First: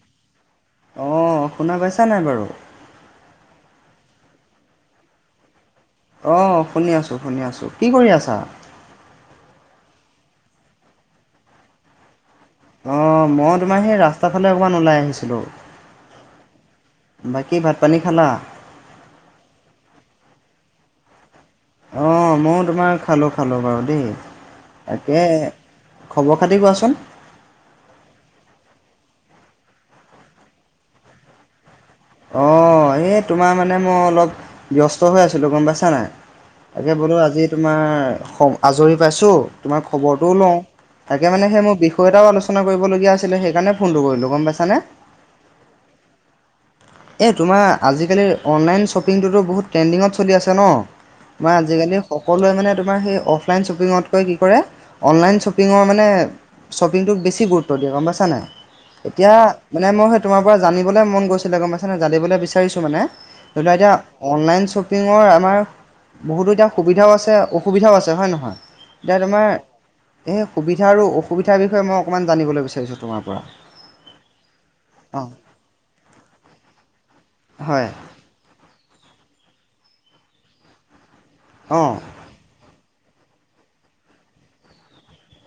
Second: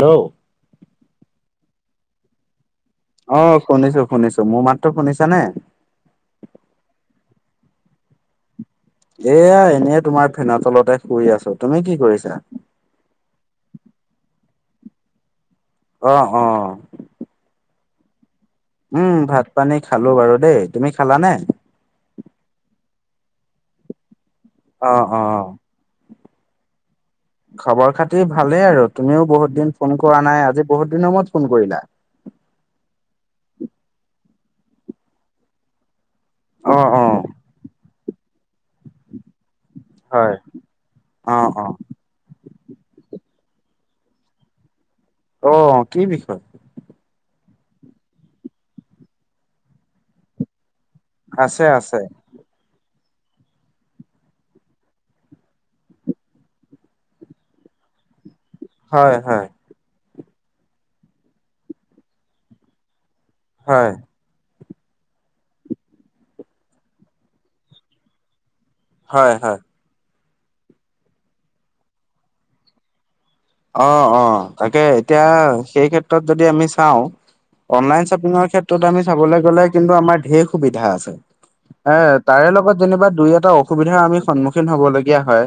Hello অ শুনা পাইছা নাই বাৰু? অ শুনিছো শুনিছো মোৰ মাতটো শুনিছা নে। অ শুনি আছোঁ, শুনি আছোঁ কি কৰি আছা। এয়া এনেই তোমাৰ ফেনৰ তলতে শুই আছো। তুমি কি কৰিছা? অ মই তোমাৰ সেই ৰাস্তাৰ ফালে অকণমান ওলাই আহিছিলো। অ অ বাকী ভাত পানী খালা? উম, ভাত পানী খালো বাৰু দেই। তুমি খালানে? অ ময়ো তোমাৰ খালো খালো বাৰু দেই অ' তাকেহে। অ'। খবৰ খাতি কোৱাচোন? খবৰ খাতি ভালেই আৰু তুমিও বহুত দিন ফোন কৰা নাই আজি বহুত দিনৰ মূৰত ফোন কৰিলা। অ এই তোমাৰ মানে মই অলপ ব্যস্ত হৈ আছিলো গম পাইছা নাই। অ' তাকে বোলো অ' আজি তোমাৰ হ আজৰি পাইছো। তোমাৰ খবৰটোও হয়। লও তাকে মানে অ' সেই অ' মোৰ বি বিষয় এটাও আলোচনা কৰিবলগীয়া আছিলে সেইকাৰণে ফোনটো কৰিলো গম পাইছানে। অ কি বিষয়? এই তোমাৰ আজিকালিৰ অনলাইন শ্বপিংটোতো বহুত ট্ৰেণ্ডিঙত চলি আছে ন? মই আছে আজিকালি আছে স সকলোৱে মানে তোমাৰ সেই অফলাইন শ্বপিঙতকৈ, কি কৰে অনলাইন শ্বপিঙৰ, মানে শ্বপিংটোক বেছি গুৰুত্ব দিয়ে গ'ম পাইছা নাই? হয় এতিয়া হয় মানে মই সেই তোমাৰ পৰা জানিবলৈ মন গৈছিলে গ'ম পাইছেনে জানিবলৈ বিচাৰিছো মানে ধৰিলোৱা হয়। এতিয়া অনলাইন শ্বপিঙৰ আমাৰ বহুতো এতিয়া সুবিধাও আছে অসুবিধাও আছে হয় নহয়? এতিয়া হয় তোমাৰ হয় সেই সুবিধা আৰু অসুবিধাৰ বিষয়ে মই অকণমান জানিবলৈ বিচাৰিছোঁ তোমাৰ পৰা? অঁ, অঁ, তাকে অঁ এতিয়া সেই ক্ষেত্ৰত যদি আমি চাওঁ, হয় অনলাইন- শ্বপিঙৰ ক্ষেত্ৰত আমি চাবলৈ গ'লে কিন্তু আমাৰ ঢেৰ সুবিধা আছে। অঁ এ- তাৰে লগত দুই এটা অসুবিধাৰ আমি সন্মুখীন হ'ব লগা হয়,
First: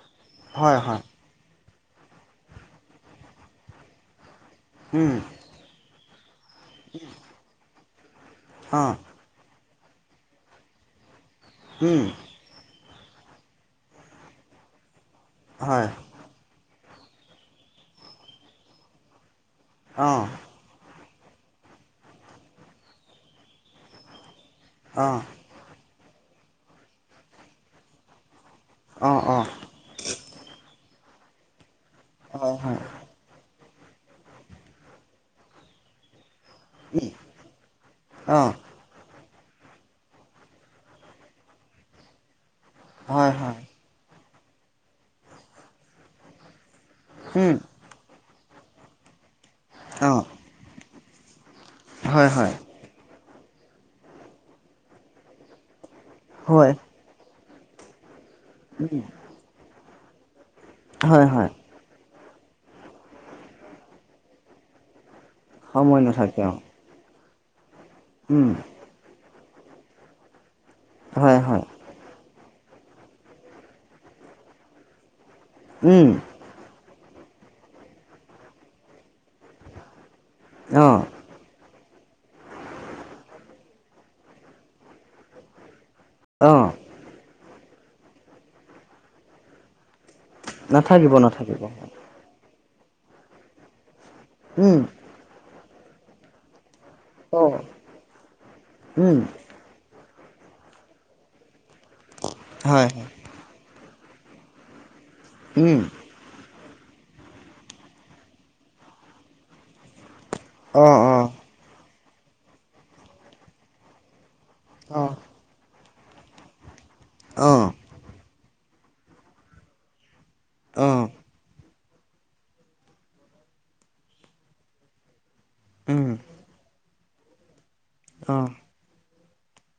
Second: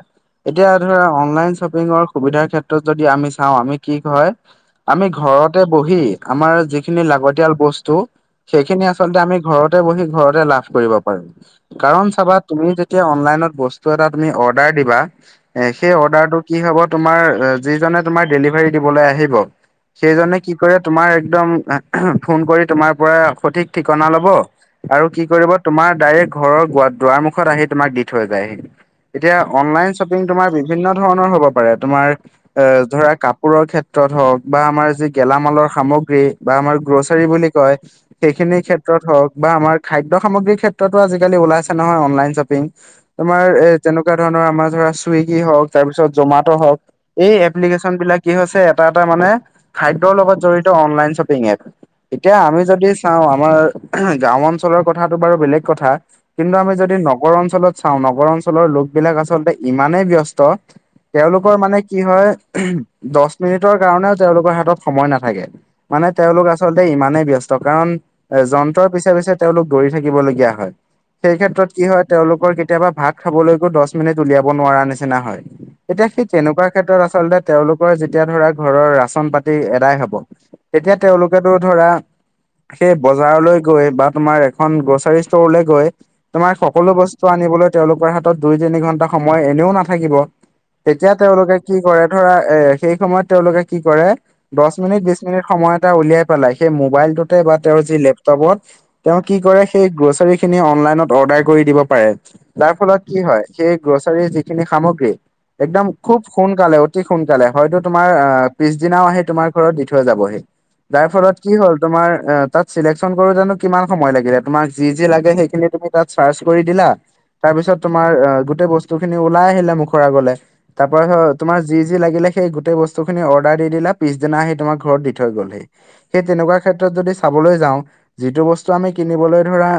এতিয়া হয় ধৰা হয় অনলাইন শ্বপিঙ পিঙৰ সুবিধাৰ ক্ষেত্ৰত যদি আমি চাওঁ, আমি কি কয় আমি উম ঘৰতে বহি আমাৰ যিখিনি লাগতিয়াল বস্তু, সেইখিনি অঁ আচলতে আমি ঘৰত ঘৰতে বহি ঘৰতে লাভ কৰিব পাৰো। উম, কাৰণ চাবা তুমি যেতিয়া অনলাইনত বস্তু এটা তুমি অৰ্ডাৰ দিবা, এ হয়, সেই অৰ্ডাৰটোত কি হ'ব তোমাৰ যিজনে তোমাৰ ডেলিভাৰী দিবলৈ আহিব, অ', সেইজনে কি কৰে তোমাৰ একদম ফোন কৰি তোমাৰ পৰা সঠিক ঠিকনা ল'ব। আৰু অ', কি কৰিব তোমাৰ ডাইৰেক্ট ঘৰৰ দুৱাৰ মুখত আহি তোমাক দি থৈ যায়হি। অ', এতিয়া অ', অনলাইন শ্বপিং তোমাৰ বিভিন্ন ধৰণৰ হ'ব পাৰে, তোমাৰ হয়, এ হয়, ধৰা কাপোৰ পোৰৰ ক্ষেত্ৰত হওঁক বা আমাৰ যি গেলামালৰ সামগ্ৰী বা আমাৰ উম, গ্ৰ'ছাৰী বুলি কয়, অ', সেইখিনি ক্ষেত্ৰ ত্ৰত হওঁক, বা আমাৰ খাদ্য সামগ্ৰীৰ ক্ষেত্ৰতো আজিকালি ওলাইছে নহয় অনলাইন শ্বপিং, হয়, তোমাৰ হয়, এ যেনেকুৱা ধৰণৰ আমাৰ ধৰা চুইগি হওঁক তাৰপিছত জমাত হওঁক, এই উম, এপ্লিকেশ্যন বিলাক কি হৈছে এটা এটা মানে খাদ্যৰ অ', লগত জড়িত অনলাইন শ্বপিং এপ। হয়, এতিয়া হয়, আমি যদি চাওঁ, আমাৰ গাঁও অঞ্চলৰ কথাটো বাৰু বেলেগ কথা। কিন্তু হয়, আমি যদি নগৰ অঞ্চলত চাওঁ, নগৰ অঞ্চলৰ উম, লোকবিলাক আচলতে ইমানেই ব্যস্ত- - হয়, হয়, তেওঁলোকৰ মানে কি হয়, দহ মিনিটৰ কাৰণেও তেওঁলোকৰ হাতত সময় নাথাকে। সময় মানে নাথাকে তেওঁলোক অ', আচলতে ইমানেই ব্যস্ত। কাৰণ উম, এজন ৰৰ পিছা পিছে তেওঁলোক দৌৰি থাকিবলগীয়া হয়। সেই ক্ষেত্ৰত কি হয় তেওঁলোকৰ কেতিয়াবা ভাগ খাবলৈকো দহ মিনিট উলিয়াব নোৱাৰা নিচিনা হয়। এতিয়া উম, তেনেকুৱা ক্ষেত্ৰত আচলতে তেওঁলোকৰ যেতিয়া ধৰা ঘৰৰ ৰাচন পাতি এদাই হ'ব, তেতিয়া অ', তেওঁলোক কেটো ধৰা সেই বজাৰলৈ গৈ বা তোমাৰ এখন গ্ৰ'চাৰী ষ্টৰলৈ গৈ তোমাৰ অ', সকলো বস্তু আনিবলৈ তেওঁলোকৰ হাতত দুই তিনি ঘন্টা সময় এনেও নাথাকিব। নাথাকিব, তেতিয়া তেওঁলোকে নাথাকিব, কি কৰে ধৰা, এ সেই সময়ত তেওঁলোকে কি কৰে উম, দহ মিনিট সময় এটা উলিয়াই পেলাই, সেই মোবাইলটোতে বা অ', তেওঁৰ যি লেপটপত উম, তেওঁ কি কৰে। সেই গ্ৰ'চাৰী খিনি অনলাইনত অৰ্ডাৰ কৰি দিব পাৰে। যাৰ ফলত কি হয়, সেই গ্ৰছাৰীৰ যিখিনি সামগ্ৰী উম, একদম খুব সোনকালে অতি সোনকালে হয়তো তোমাৰ আহ পিছদিনাও আহি তোমাৰ ঘৰত দি থৈ যাবহি। অ', যাৰ অ', ফলত কি হ'ল তোমাৰ তাত চিলেকশ্যন কৰোতেনো কিমান সময় লাগিলে। তোমাক যি যি অ', লাগে সেইখিনি তুমি তাত চাৰ্চ কৰি দিলা, অ', তাৰপিছত তোমাৰ গোটেই বস্তু খিনি ওলাই আহিলে মুখৰ আগলে তোমাৰ অ', ধৰ তোমাৰ যি যি লাগিলে হেই গোতেই বস্তু খিনি অৰ্ডাৰ দি দিলা, পিছদিনা আহি তোমাৰ ঘৰত দি থৈ গ'লহি। উম। সেই তেনেকুৱা ক্ষেত্ৰত যদি চাবলৈ যাওঁ, যিটো অ', বস্তু আমি কিনিবলৈ ধৰা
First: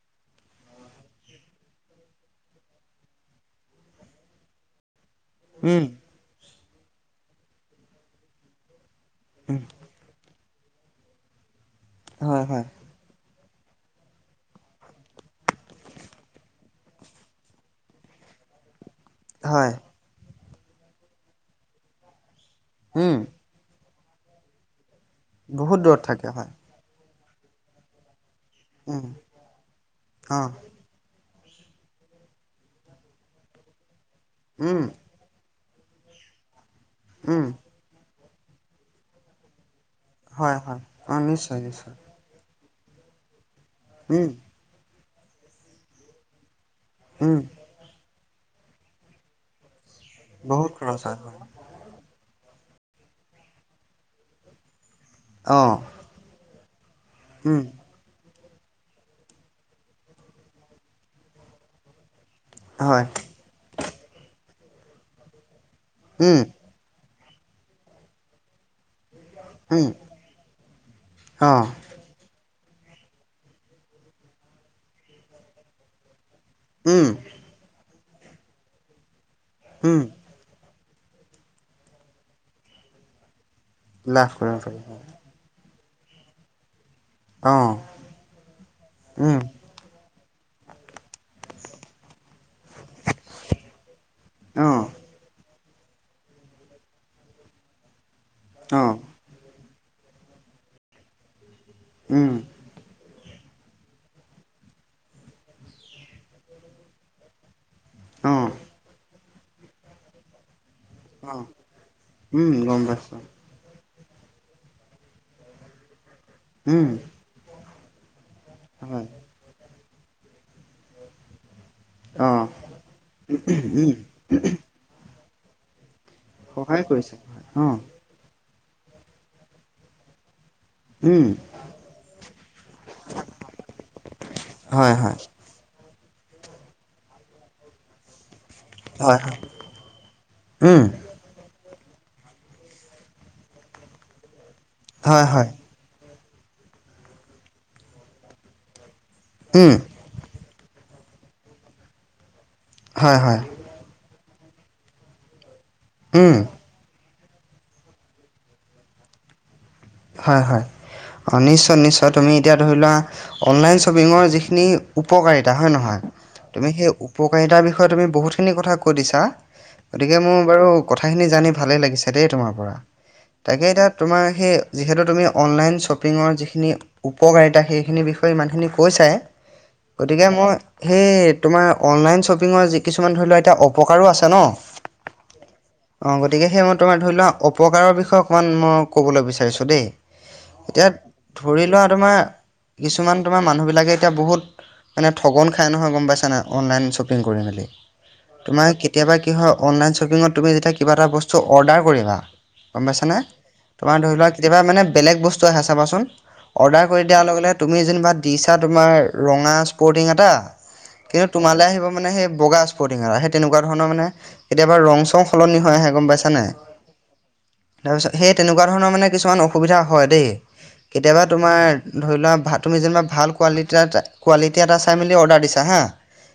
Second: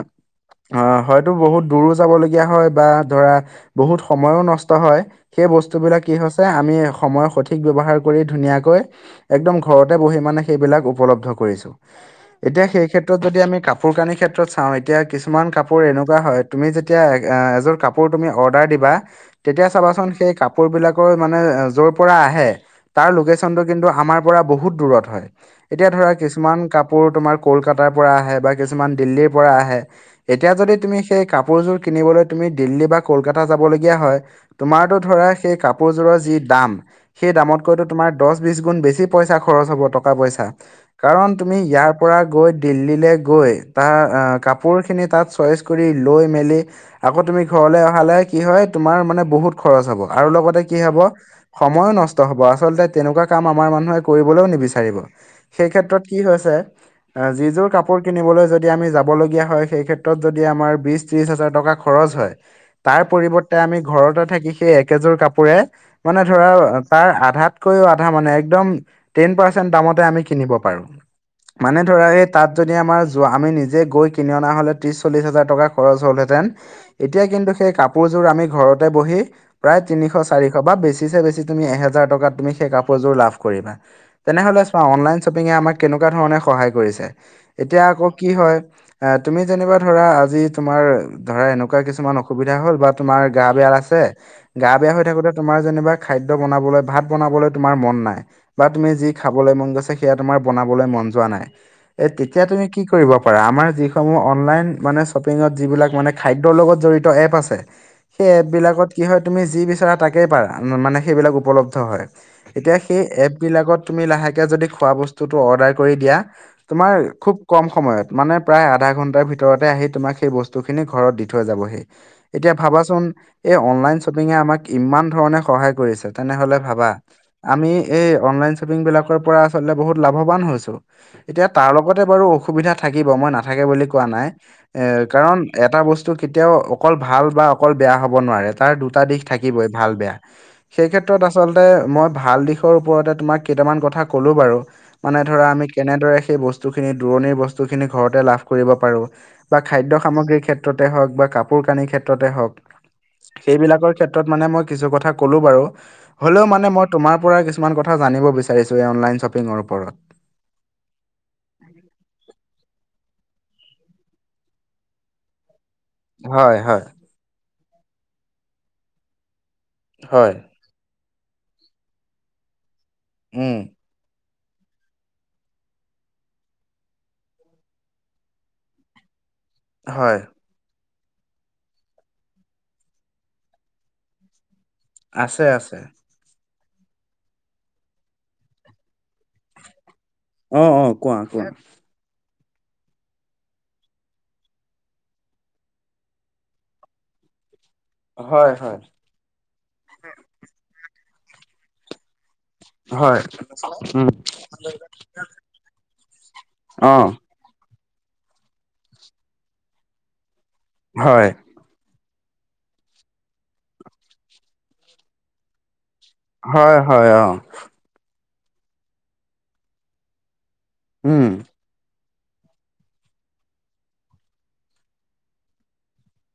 হয়তো বহুত দূৰো যাবলগীয়া হয়, বা ধৰা বহুত সময়ো নষ্ট হয় সেই। উম, বস্তুবোৰে কি হইছে আমি এক সময়ত সঠিক ব্যৱহাৰ কৰি ধুনীয়াকৈ একদম উম, ঘৰত ত মানে সেই বিলাক উপলব্ধ কৰিছো হয়, হয়, এতিয়া সেই ক্ষেত্ৰত যদি আমি কাপোৰ, কানিৰ ক্ষেত্ৰত চাওঁ এতিয়া কিছুমান কাপোৰ এনেকুৱা হয় তুমি যেতিয়া এ এযোৰ কাপোৰ। কাপোৰ তুমি অৰ্ডাৰ দিবা। তেতিয়া হয়, চাবাচোন সেই কাপোৰ বিলাকৰ মানে যৰ পৰা আহে তাৰ উম, লোকেচন চন্দ্ৰ কিন্তু আমাৰ পৰা বহুত দূৰত হয় বহুত এতিয়া দূৰত ধৰা থাকে হয়, কিছুমান কাম। বোৰ তোমাৰ কলকাতাৰ পৰা আহে বা কিছুমান উম, দিল্লীৰ পৰা আহে অ', এতিয়া যদি তুমি। সেই কাপোৰযোৰ কিনিবলৈ তুমি দিল্লী বা কলকাতা যাবলগীয়া হয় উম, তোমাৰতো ধৰা। সেই কাপোৰযোৰৰ যি দাম সেই উম, দামতকৈতো তোমাৰ দহ বি গুণ বেছি পইচা খৰচ হব টক। কা পইচা হয় হয় অ কাৰণ তুমি নিশ্চয় ইয়াৰ নিশ্চয় পৰা গৈ দিল্লী লে গৈ তাৰ আ উম কাপোৰ। কাপোৰখিনি তাত চইচ কৰি লৈ মেলি আকৌ উম তুমি ঘৰলৈ অহালৈ। কি হয় তোমাৰ মানে বহুত খৰচ হ'ব আৰু লগতে বহুত কি হ'ব। খৰচ হয় হয় সময়ো নষ্ট হ'ব আচলতে তেনেকুৱা কাম আমাৰ মানুহে কৰিবলৈও নিবিচাৰিব অ সেই ক্ষেত্ৰত। কি হৈছে যি উম যোৰ কাপোৰ কাপোৰ কিনিবলৈ যদি আমি যাবলগীয়া হয় সেই ক্ষেত্ৰত যদি আমাৰ বিছ, ত্ৰিছ হাজাৰ টকা খৰচ হয়। তাৰ হয় পৰিৱৰ্তে আমি ঘৰতে থাকি সেই একেযোৰ কাপোৰে মানে উম ধৰা আ তাৰ আধাতকৈও আধা মানে একদম টেন পাৰ্চেন্ট উম দামতে আমি কিনিব পাৰো অ মানে। ধৰা সেই তাত যদি আমাৰ যোৱা আমি নিজে গৈ কিনি অনা হ'লে ত্ৰিছ চল্লিশ হাজাৰ টকা খৰচ হ'লহেঁতেন। উম এতিয়া কিন্তু সেই কাপোৰযোৰ আমি ঘৰতে বহি প্ৰায় উম তিনিশচ চাৰিশ বা বেছিচে বেছি তুমি এহেজাৰ টকাত তুমি সেই কাপোৰ যোৰ লাভ কৰিবা লাভ কৰিব তেনেহলে পাৰি চোৱা অনলাইন শ্বপিঙে আমাক কেনেকুৱা ধৰণে সহায় কৰিছে। অ এতিয়া আকৌ কি হয় এ উম তুমি যেনিবা ধৰা আজি। তোমাৰ ধৰা এনেকুৱা কিছুমান অসুবিধা হ'ল বা তোমাৰ গা বেয়া আছে গা অ বেয়া হৈ থাকোতে। তোমাৰ যেনিবা খাদ্য বনাবলৈ ভাত বনাবলৈ তোমাৰ মন নাই বা অ তুমি যি খাবলৈ মন গৈছে সেয়া তোমাৰ বনাবলৈ মন যোৱা নাই উম তেতিয়া তুমি কি কৰিবা। পৰা আমাৰ যিসমূহ অনলাইন মানে শ্বপিঙত যিবিলাক মানে খাদ্যৰ লগত জড়িত এপ আছে। সেই অ এপ বিলাকত কি হয় তুমি যি বিচাৰা তাকে পাৰা মানে। অ সেইবিলাক উপলব্ধ হয় উম এতিয়া গম সেই পাইছোঁ এপ। বিলাকত তুমি লাহেকে যদি খোৱা বস্তুতটো অৰ্ডাৰ কৰি দিয়া উম তোমাৰ খুব কম সময়ত। মানে প্ৰায় আধা হয় ঘণ্টাৰ ভিতৰতে আহি তোমাক সেই বস্তুখিনি ঘৰত দি থৈ যাবহি। অ এতিয়া ভাবাচোন এই উম অনলাইন শ্বপিঙে আমাক ইমান ধৰণে সহায় কৰিছে। তেনেহলে সহায় ভাবা কৰিছে অ আমি এই অনলাইন শ্বপিং বিলাকৰ পৰা আচলতে বহুত লাভবান হৈছো। উম এতিয়া তাৰ লগতে বাৰু অসুবিধা থাকিব মই নাথাকে বুলি কোৱা নাই এ হয় হয় কাৰণ। এটা বস্তু কেতিয়াও অকল ভাল বা অকল বেয়া হ'ব নোৱাৰে তাৰ দুটা। এটা হয় দিশ হয় থাকিবই ভাল বেয়া উম সেই ক্ষেত্ৰত। তোত আচল মই ভাল দিশৰ ওপৰতে তোমাক কেইটামান কথা ক'লো বাৰু মানে হয় ধৰা হয় আমি। কেনেদৰে সেই বস্তুখিনি দূৰণিৰ বস্তুখিনি ঘৰতে লাভ কৰিব পাৰো বা উম খাদ্য। সামগ্ৰিৰ ক্ষেত্ৰতে হক বা কাপোৰ -কানি ক্ষেত্ৰতে হক হয় হয় সেইবিলাক। বৰ ক্ষেত্ৰত মানে মই কিছু কথা কলো বাৰু উম হ'লেও মানে মই। তোমাৰ পৰা কিছুমান কথা জানিব বিচাৰিছো এই অনলাইন শ্বপিঙৰ ওপৰত। হয় হয় অঁ নিশ্চয় নিশ্চয় তুমি এতিয়া ধৰি লোৱা। অনলাইন শ্বপিঙৰ যিখিনি উপকাৰিতা হয় নহয়। হয় তুমি হয় সেই উপকাৰিতাৰ বিষয়ে তুমি বহুতখিনি কথা কৈ দিছা গতিকে হয় মোৰ বাৰু। কথাখিনি জানি ভালেই লাগিছে দেই তোমাৰ পৰা উম, তাকে এতিয়া তোমাৰ সেই। যিহেতু তুমি অনলাইন শ্বপিঙৰ যিখিনি উপকাৰিতা সেইখিনিৰ বিষয়ে ইমানখিনি কৈচাই, হয় গতিকে মই সেই তোমাৰ অনলাইন শ্বপিঙৰ যি কিছুমান ধৰি লোৱাক এতিয়া অপকাৰো আছে ন? আছে আছে। অ', গতিকে সেই মই তোমাৰ ধৰি ল‌ওক অপকাৰৰ বিষয়ে অকণমান মই ক'বলৈ বিচাৰিছোঁ দেই। অ অ এতিয়া কোৱা কোৱা। ধৰি লোৱা তোমাৰ, কিছুমান তোমাৰ মানুহবিলাকে এতিয়া বহুত মানে ঠগন খাই নহয়, গম পাইছা নাই? অনলাইন শ্বপিং কৰি মেলি। হয় তোমাৰ হয় কেতিয়াবা কি হয় অনলাইন শ্বপিঙত তুমি যেতিয়া কিবা এটা বস্তু অৰ্ডাৰ কৰিবা। গম পাইছানে? হয় তোমাৰ উম ধৰি লোৱা কেতিয়াবা মানে বেলেগ বস্তু আহে চাবাচোন অৰ্ডাৰ অ কৰি দিয়া লগে-লগে, তুমি যেনিবা দিছা তোমাৰ ৰঙা স্পৰ্টিং এটা কিন্তু হয় তোমালৈ আহিব মানে সেই বগা তেনেকুৱ ধণৰ মানে, কেতিয়াবা ৰং-চং সলনি হৈ আহে, গম পাইছা? নাই? হয়, হয় অ'। তাৰপিছত সেই তেনেকুৱা ধৰণৰ মানে কিছুমান অসুবিধা হয় দেই, কেতিয়াবা উম তোমাৰ ধৰি লোৱা তুমি যেনিবা ভাল কোৱালিটি এটা কোৱালিটি এটা চাই মেলি অৰ্ডাৰ দিছা হা।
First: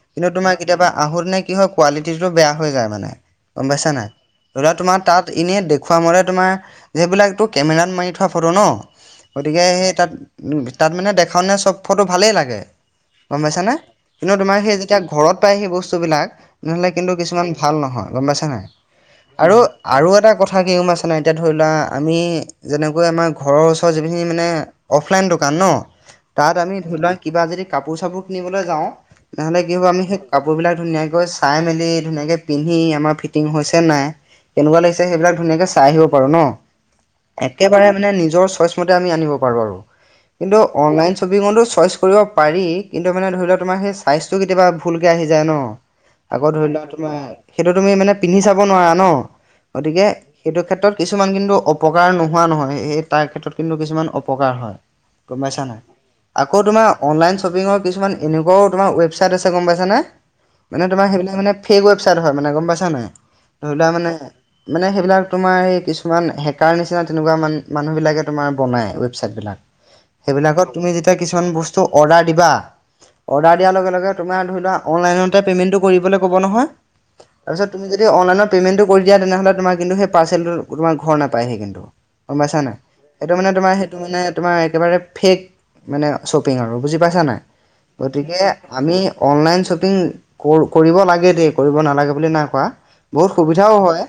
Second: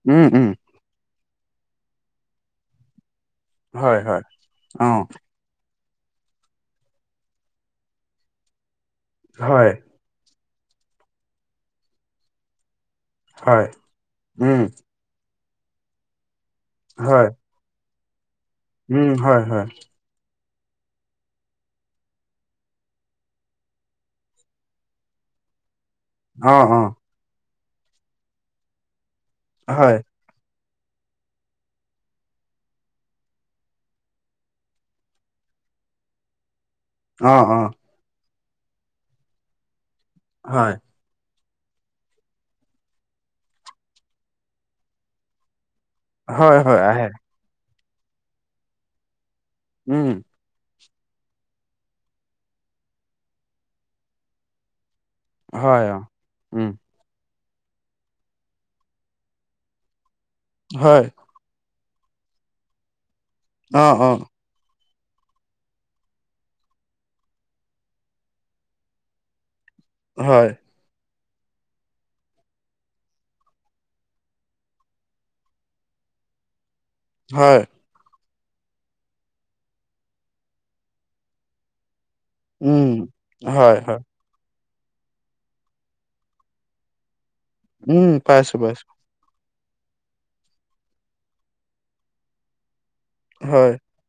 উম কিন্তু উম তোমাৰ কেতিয়াবা আহোতেনে কি হয়, কোৱালিটিটো বেয়া হৈ যায় মানে। গম পাইছা হয় নাই? হয় ধৰি লোৱা অ তোমাৰ তাত এনেই দেখুুৱাাম মতে তোমাৰ, সেইবিলাকটো কেমেৰাত মাৰি থোৱা ফটো ন? গতিকে হয় সেই তাত-তাত মানে দেখাওঁনে চব ফটো ভালেই লাগে। গম হয় পাইছানে? কিন্তু তোমাৰ উম সেই যেতিয়া ঘৰত পায় সেই বস্তু বিলাক তেনেহ'লে কিন্তু হয় কিছুমান ভাল নহয়, গম পাইছে নাই? উম হয় আৰু, হয় আৰু এটা কথা কি গম পাইছে নাই এতিয়া ধৰি লোৱা আমি যেনেকৈ আমাৰ ঘৰৰ ওচৰৰ যিখিনি মানে অফলাইন দোকান ন, তাত অ আমি অ ধৰি লোৱা কিবা যদি কাপোৰ চাপোৰ কিনিবলৈ যাওঁ তেনেহ'লে কি হ'ব হয় আমি সেই কাপোৰ বিলাক ধুনীয়াকৈ চাই মেলি ধুনীয়াকৈ পিন্ধি আমাৰ ফিটিং হৈছেন নাই কেনেকুৱা লাগছে সেইবিলাক ধুনাকে চাই আহিব পাৰো ন? অ অ একেবাৰে মানে আমি নিজৰ ছয়চ নতে আনিব পাৰোঁ‌ আৰু, কিন্তু হয় অনলাইন শ্ব ছপিঙটো চইচ কৰিব পাৰি কিন্তু মানে ধৰি লোৱা তোমাৰ সেই চাইজটো কেতিয়াবা ভুলক আহি যায় ন। আকৌ হয় ধৰি হয় লোৱা আহে তোমাৰ সেইটো তুমি মানে পিন্ধি চাব নোৱাৰা ন? গতিকে উম সেইটো ক্ষেত্ৰত কিছুমান কিন্তু অপকাৰ নোহোৱা নহয়, সেই তাৰ ক্ষেত্ৰত কিন্তু কিছুমান অপকাৰ হয়। গম পাইছা নাই? হয় অ। আকৌ উম তোমাৰ অনলাইন শ্বপিংৰ কিছুমান এনেকুৱাও তোমাৰ ৱেবচাইট আছে, গম পাইছানে? মানে হয় তোমাৰ সেইবিলাক মানে ফেক ৱেবছাইট হয় মানে, গম পাইছা নাই? ধৰি অ লোৱা অ মানে, মানে সেইবিলাক তোমাৰ এই কিছুমান হে কাৰ নিচিনা তেনেকুৱা মান-মানুহবিলাকে তোমাৰ বনায় ৱেবছাইটবিলাক, হয় সেইবিলাকত তুমি যেতিয়া কিছুমান বস্তু অৰ্ডাৰ দিবা অৰ্ডাৰ দিয়াৰ লগে লগে তোমাৰ ধৰি লোৱা অনলাইনতে পে'মেণ্টটো কৰিবলৈ ক'ব নহয় হয় তাৰপিছত তুমি যদি অনলাইনৰ পেমেণ্টো কৰি দিয়া তেনেহ'লে কিন্তু তোমাৰ সেই পাৰ্চেলটো তোমাৰ ঘৰ নাপ নাপায়হি কিন্তু, গম পাইছা নাই? উম। সেইটো মানে তোমাৰ হয় সেইটো হয় মানে তোমাৰ একেবাৰে ফেক মানে শ্বপিং আৰু, বুজি পাইছা নাই? উম গতিকে পাইছো পাইছো আমি অনলাইন শ্বপিং ক-কৰিব লাগে দেই, কৰিব নালাগে বুলি নাই কোৱা বহুত সুবিধাও হয়,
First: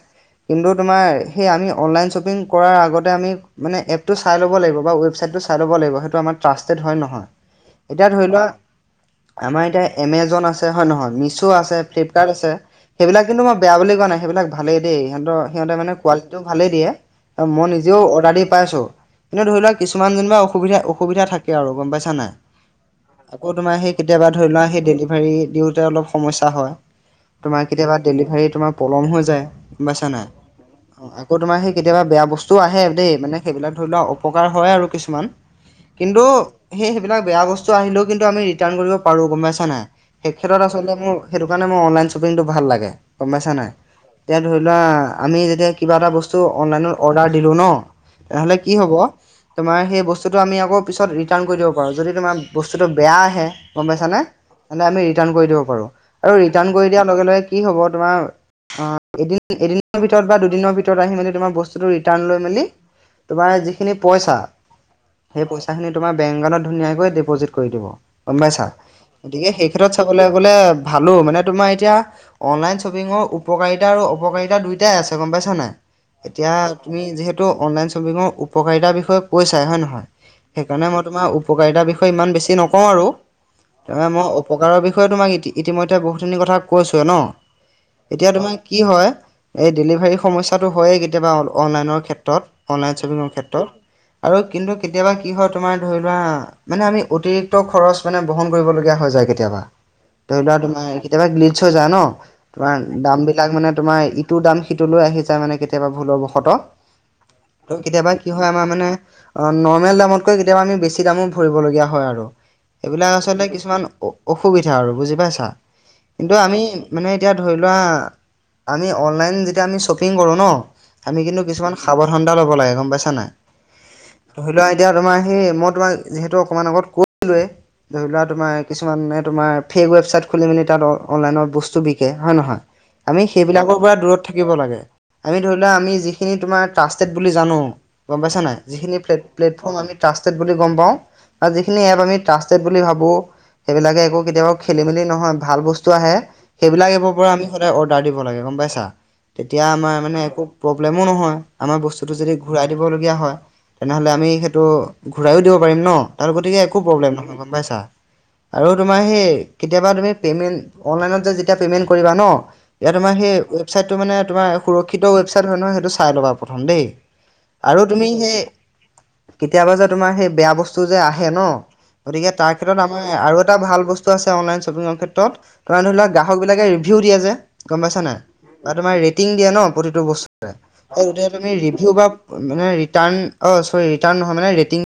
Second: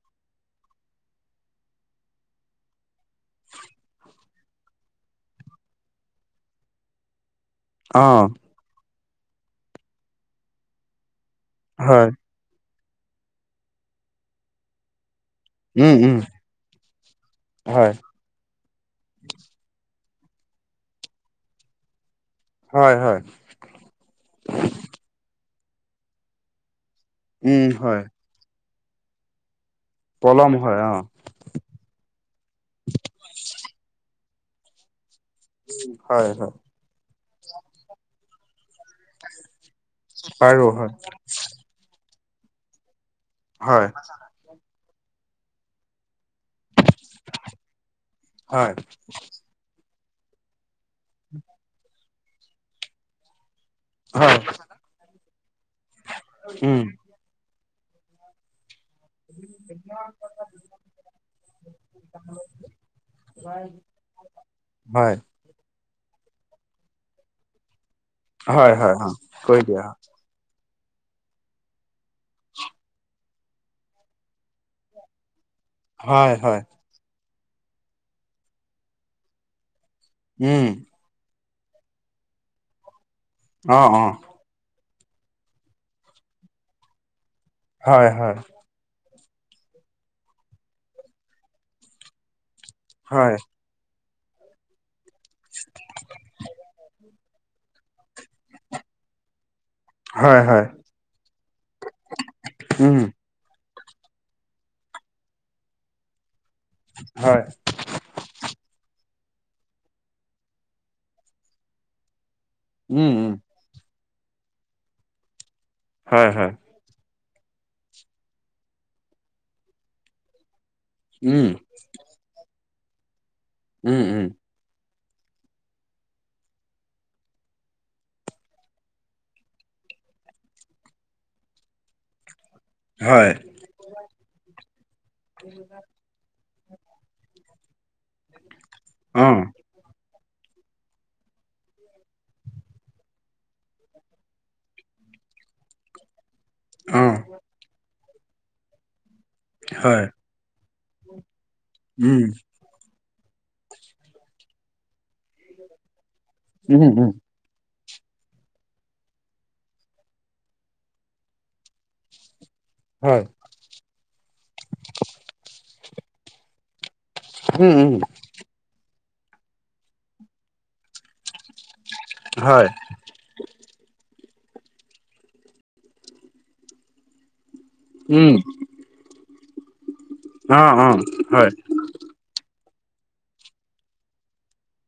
কিন্তু তোমাৰ সেই আমি অনলাইন শ্বপিং কৰাৰ আগতে আমি মানে এপটো চাই ল'ব লাগিব, বা ৱেবচাইটটো চাই ল'ব লাগিব, সেইটো আমাৰ ট্ৰাষ্টেড হয় নহয়। অ এতিয়া ধৰি লোৱা, আমাৰ এতিয়া এমেজন আছে হয় নহয়? মিছ ছ' আছে, হয় ফ্লিপকাৰ্ট আছে, সেইবিলাক কিন্তু মই বেয়া বুলি কোৱা নাই সেইবিলাক ভালেই দেই সিহতৰ সিহঁতে মানে উম উম কোৱালিটিটো ভালেই দিয়ে, মই হয় নিজেও অৰ্ডাৰ দি পাইছোঁ‌। এনে ধৰি লোৱা কিছুমান যেনিবা অসুবিধা-অসুবিধা থাকে আৰু, গম পাইছা নাই? হয়, হয়। আকৌ তোমাৰ সেই কেতিয়াবা ধৰি লোৱা সেই ডেলিভাৰী দিওঁতে অলপ সমস্যা হয়। তোমাৰ উম কেতিয়াবা হয়। ডেলিভাৰী তোমাৰ পলম হৈ যায়, গম পাইছা নাই পলম হয় অ আকৌ তোমাৰ। কেতিয়াবা বেয়া বস্তু আহে দেই, মানে সেইবিলাক ধৰি লোৱা অপকাৰ হয় আৰু কিছুমান কিন্তু। হয় হয় সেই সেইবিলাক বেয়া বস্তু আহিলেও কিন্তু আমি ৰিটাৰ্ণ কৰিব পাৰোঁ গম পাইছা নাই সেই ক্ষেত্ৰত পাৰো হয় আচলতে মোৰ। সেইটো কাৰণে মোৰ অনলাইন শ্বপিংটো ভাল লাগে গম পাইছা নাই। হয় এতিয়া ধৰি লোৱা আমি যেতিয়া কিবা এটা বস্তু। অনলাইনত অৰ্ডাৰ দিলো ন, তেনেহ'লে হয় কি হ'ব তোমাৰ সেই বস্তুটো আমি আকৌ। পিছত ৰিটাৰ্ণ কৰি দিব পাৰোঁ, যদি তোমাৰ বস্তুটো বেয়া আহে। গম পাইছা নে, হয় মানে আমি ৰিটাৰ্ণ কৰি দিব পাৰো আৰু উম কি হব তোমাৰ। অ' এদিন - এদিনৰ ভিতৰত বা দুদিনৰ ভিতৰত আহি মানে। [unintelligible] হয় সেই পইচাখিনি তোমাৰ বেং একাউন্ট ধুনীয়াকৈ দি পজিটি কৰি দিব গ'ম পাইছা হয় হয় অ গতিকে কৈ সেই দিয়া ক্ষেত্ৰত চাবলৈ গ'লে। ভালোঁ মানে তোমাৰ এতিয়া অনলাইন শ্বপিঙৰ উপকাৰিতা আৰু অপকাৰিতা দুয়োটাই আছে গম পাইছা নাই। হয় এতিয়া হয় তুমি যিহেতু অনলাইন শ্বপিঙৰ উপকাৰিতাৰ বিষয়ে কৈছাই হয় নে নহয় উম সেইকাৰণে মই তোমাৰ উপকাৰিতাৰ বিষয়ে ইমান বেছি নকও আৰু অ ত অ মই প্ৰকাৰৰ বিষয়ে তোমাক ই ইতিমধ্যে বহুতখিনি কথা কৈছোৱে ন হয় এতিয়া হয় তোমাক কি হয় এই ডেলিভাৰী সমস্যাটো হয়েই কেতিয়াবা অনলাইনৰ ক্ষেত্ৰত। অনলাইন শ্বপিঙৰ হয় ক্ষেত্ৰত আৰু কিন্তু কেতিয়াবা কি হয়, তোমাৰ ধৰি লোৱা মানে আমি। অতিৰিক্ত খৰচ মানে বহন কৰিবলগীয়া হৈ যায় কেতিয়াবা। ধৰি হয় লোৱা হয় তোমাৰ কেতিয়াবা গ্লিচ হৈ যায় ন তোমাৰ উম দাম বিলাক মানে তোমাৰ ইটো দাম সিটো লৈ আহি যায় মানে কেতিয়াবা ভুলৰ বশত। হয় ত' কেতিয়াবা কি হয় আমাৰ মানে। অ নৰ্মেল দামতকৈ কেতিয়াবা আমি বেছি দামো ভৰিবলগীয়া হয় আৰু উম সেইবিলাক উম আচলতে কিছুমান অসুবিধা আৰু বুজি পাইছা হয় কিন্তু হয় আমি। মানে এতিয়া ধৰি লোৱা আমি অনলাইন যেতিয়া আমি শ্বপিং কৰো ন আমি কিন্তু উম কিছুমান। সাৱধানতা লব লাগে গম পাইছা নাই। উম উম। ধৰি লোৱা এতিয়া তোমাৰ সেই মই তোমাক যিহেতু অকণমান আগত কৈচিলোৱেই। ধৰি লোৱা তোমাৰ কিছুমানে তোমাৰ ফেক ৱেবছাইট খুলি মেলি তাত অনলাইনত বস্তু বিকে হয় নহয়। আমি হয় সেইবিলাকৰ পৰা দূৰত থাকিব লাগে। আমি ধৰি লোৱা আমি যিখিনি তোমাৰ ট্ৰাষ্টেড বুলি জানো গম পাইছা নাই যিখিনি অ প্লেটফৰ্ম আমি। ট্ৰাষ্টটেট বুলি গম পাওঁ। আৰু যিখিন এপ আমি ট্ৰাষ্টেত বুলি ভাবো সেইবিলাকে একো কেতিয়াবা খেলি মেলি নহয় ভাল বস্তু আহে। সেইবিলাক অ এপৰ পৰা আমি সদায় অৰ্ডাৰ দিব লাগে গম পাইছা তেতিয়া আমাৰ হয় মানে একো প্ৰব্লেমও নহয় আমাৰ বস্তুটো উম যদি ঘূৰাই দিবলগীয়া হয় তেনেহ'লে আমি সেইটো ঘূৰায়ো দিব পাৰিম ন। আৰু গতিকে একো উম উম প্ৰব্লেম নহয় গম পাইছা। আৰু তোমাৰ সেই কেতিয়াবা তুমি পে'মেণ্ট অনলাইনত যে যেতিয়া পে'মেণ্ট কৰিবা ন। ইয়াত তোমাৰ হয় সেই ৱেবচাইটটো মানে তোম সুৰক্ষিত ৱেবচাইট হয় নহয় সেইটো চাই ল'ব আৰু প্ৰথম দেই। উম আৰু উম তুমি সেই কেতিয়াবা যে তোমাৰ সেই বেয়া বস্তু যে আহে ন গতিকে তাৰ হয় ক্ষেত্ৰত আৰু এটা ভাল বস্তু আছে অনলাইন শ্বপিংৰ ক্ষেত্ৰত, তোমাৰ ধৰি লোৱা গ্ৰাহক বিলাকে ৰিভিউ দিয়ে যে। গম পাইছা নাই? উম বা তোমাৰ ৰেটিং দিয়ে ন প্ৰতিটো বস্তুতে। অ অ গোটেই হয় তুমি ৰে [unintelligible] মানে ৰিটাৰ্ণ অ চৰী ৰিটাৰ্ণ নহয় মানে ৰেটিং